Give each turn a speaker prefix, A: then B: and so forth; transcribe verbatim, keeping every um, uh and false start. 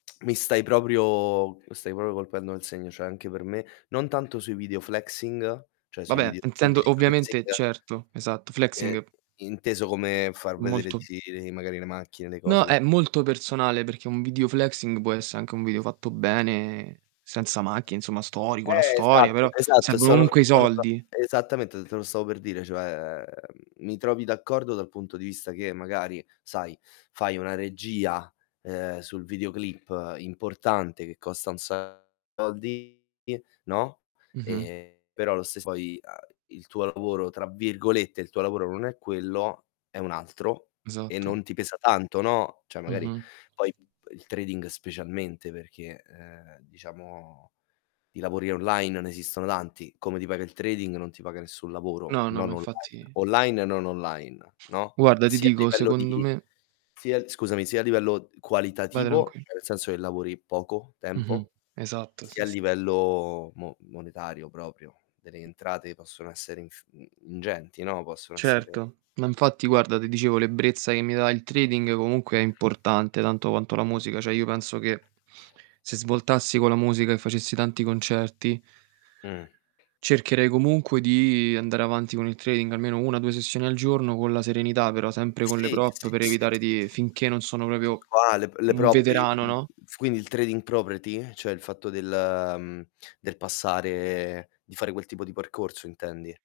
A: Mi stai proprio mi stai popio colpendo nel segno, ceh anche per me non tanto sui video flexing, ceh sui
B: Vabbè,
A: video che tu
B: intendo
A: dici
B: ovviamente
A: flexing
B: Certo, esatto,
A: ehm,
B: flexing
A: inteso come far vedere
B: Molto
A: tiri, magari le macchine, le cose,
B: No,
A: cos
B: è molto personale perché un video flexing può esse anche un video fatto bene senza macchine, insomma, storico, la
A: Eh,
B: storia,
A: esatto,
B: però
A: esatto,
B: servono
A: sono
B: comunque i
A: sono d'a
B: soldi.
A: esattamente, te lo stavo per dire, cioè mi trovi d'accordo dal punto di vista che magari, sai, fai una regia, uhm, sul videoclip importante che costa un sacco di soldi no,
B: Mh-mh.
A: e, però lo stess poi, uhm, "il tuo lavoro" tra virgolette, il tuo lavoro non è quello, è un altro, e
B: Esatto.
A: non ti pesa tanto, no, ceh magari
B: Mm-mh.
A: poi, mhmm, il trading specialmente perché, uhm, diciamo di lavori online non esistono tanti, come ti paga il trading non ti paga nessun lavoro,
B: No, no, ma
A: non online.
B: infatti
A: Online e non online, no,
B: Guarda, ti
A: sia a
B: dico,
A: livello
B: secondo
A: di
B: me
A: sia scusami, sia a livello
B: Vai
A: qualitativo,
B: tranquil
A: ceh nel senso che lavori poco
B: Mh-mh.
A: tempo,
B: Esatto,
A: sia
B: sì,
A: a
B: s
A: livello mo monetario proprio, delle entrate che possono essere inf mhmm, ingenti, no, possono essere
B: Certo, ma infatti guarda, te dicevo l'ebbrezza che mi dà il trading comunque è importante tanto quanto la musica. ceh io penso che se svoltassi con la musica e facessi tanti concerti
A: Mh.
B: cercherei comunque di andare avanti con il trading, almeno una due sessioni al giorno con la serenità però, sempre con le
A: Sì,
B: prop
A: sì,
B: per
A: sì,
B: evitare
A: sì,
B: di
A: sì.
B: finché non sono
A: E
B: proprio
A: qua le p le
B: un
A: prop il
B: veterano,
A: mhmm,
B: no?
A: quindi il trading property, cioè il fatto del mhmm, del passare di fare quel tipo di percorso intendi?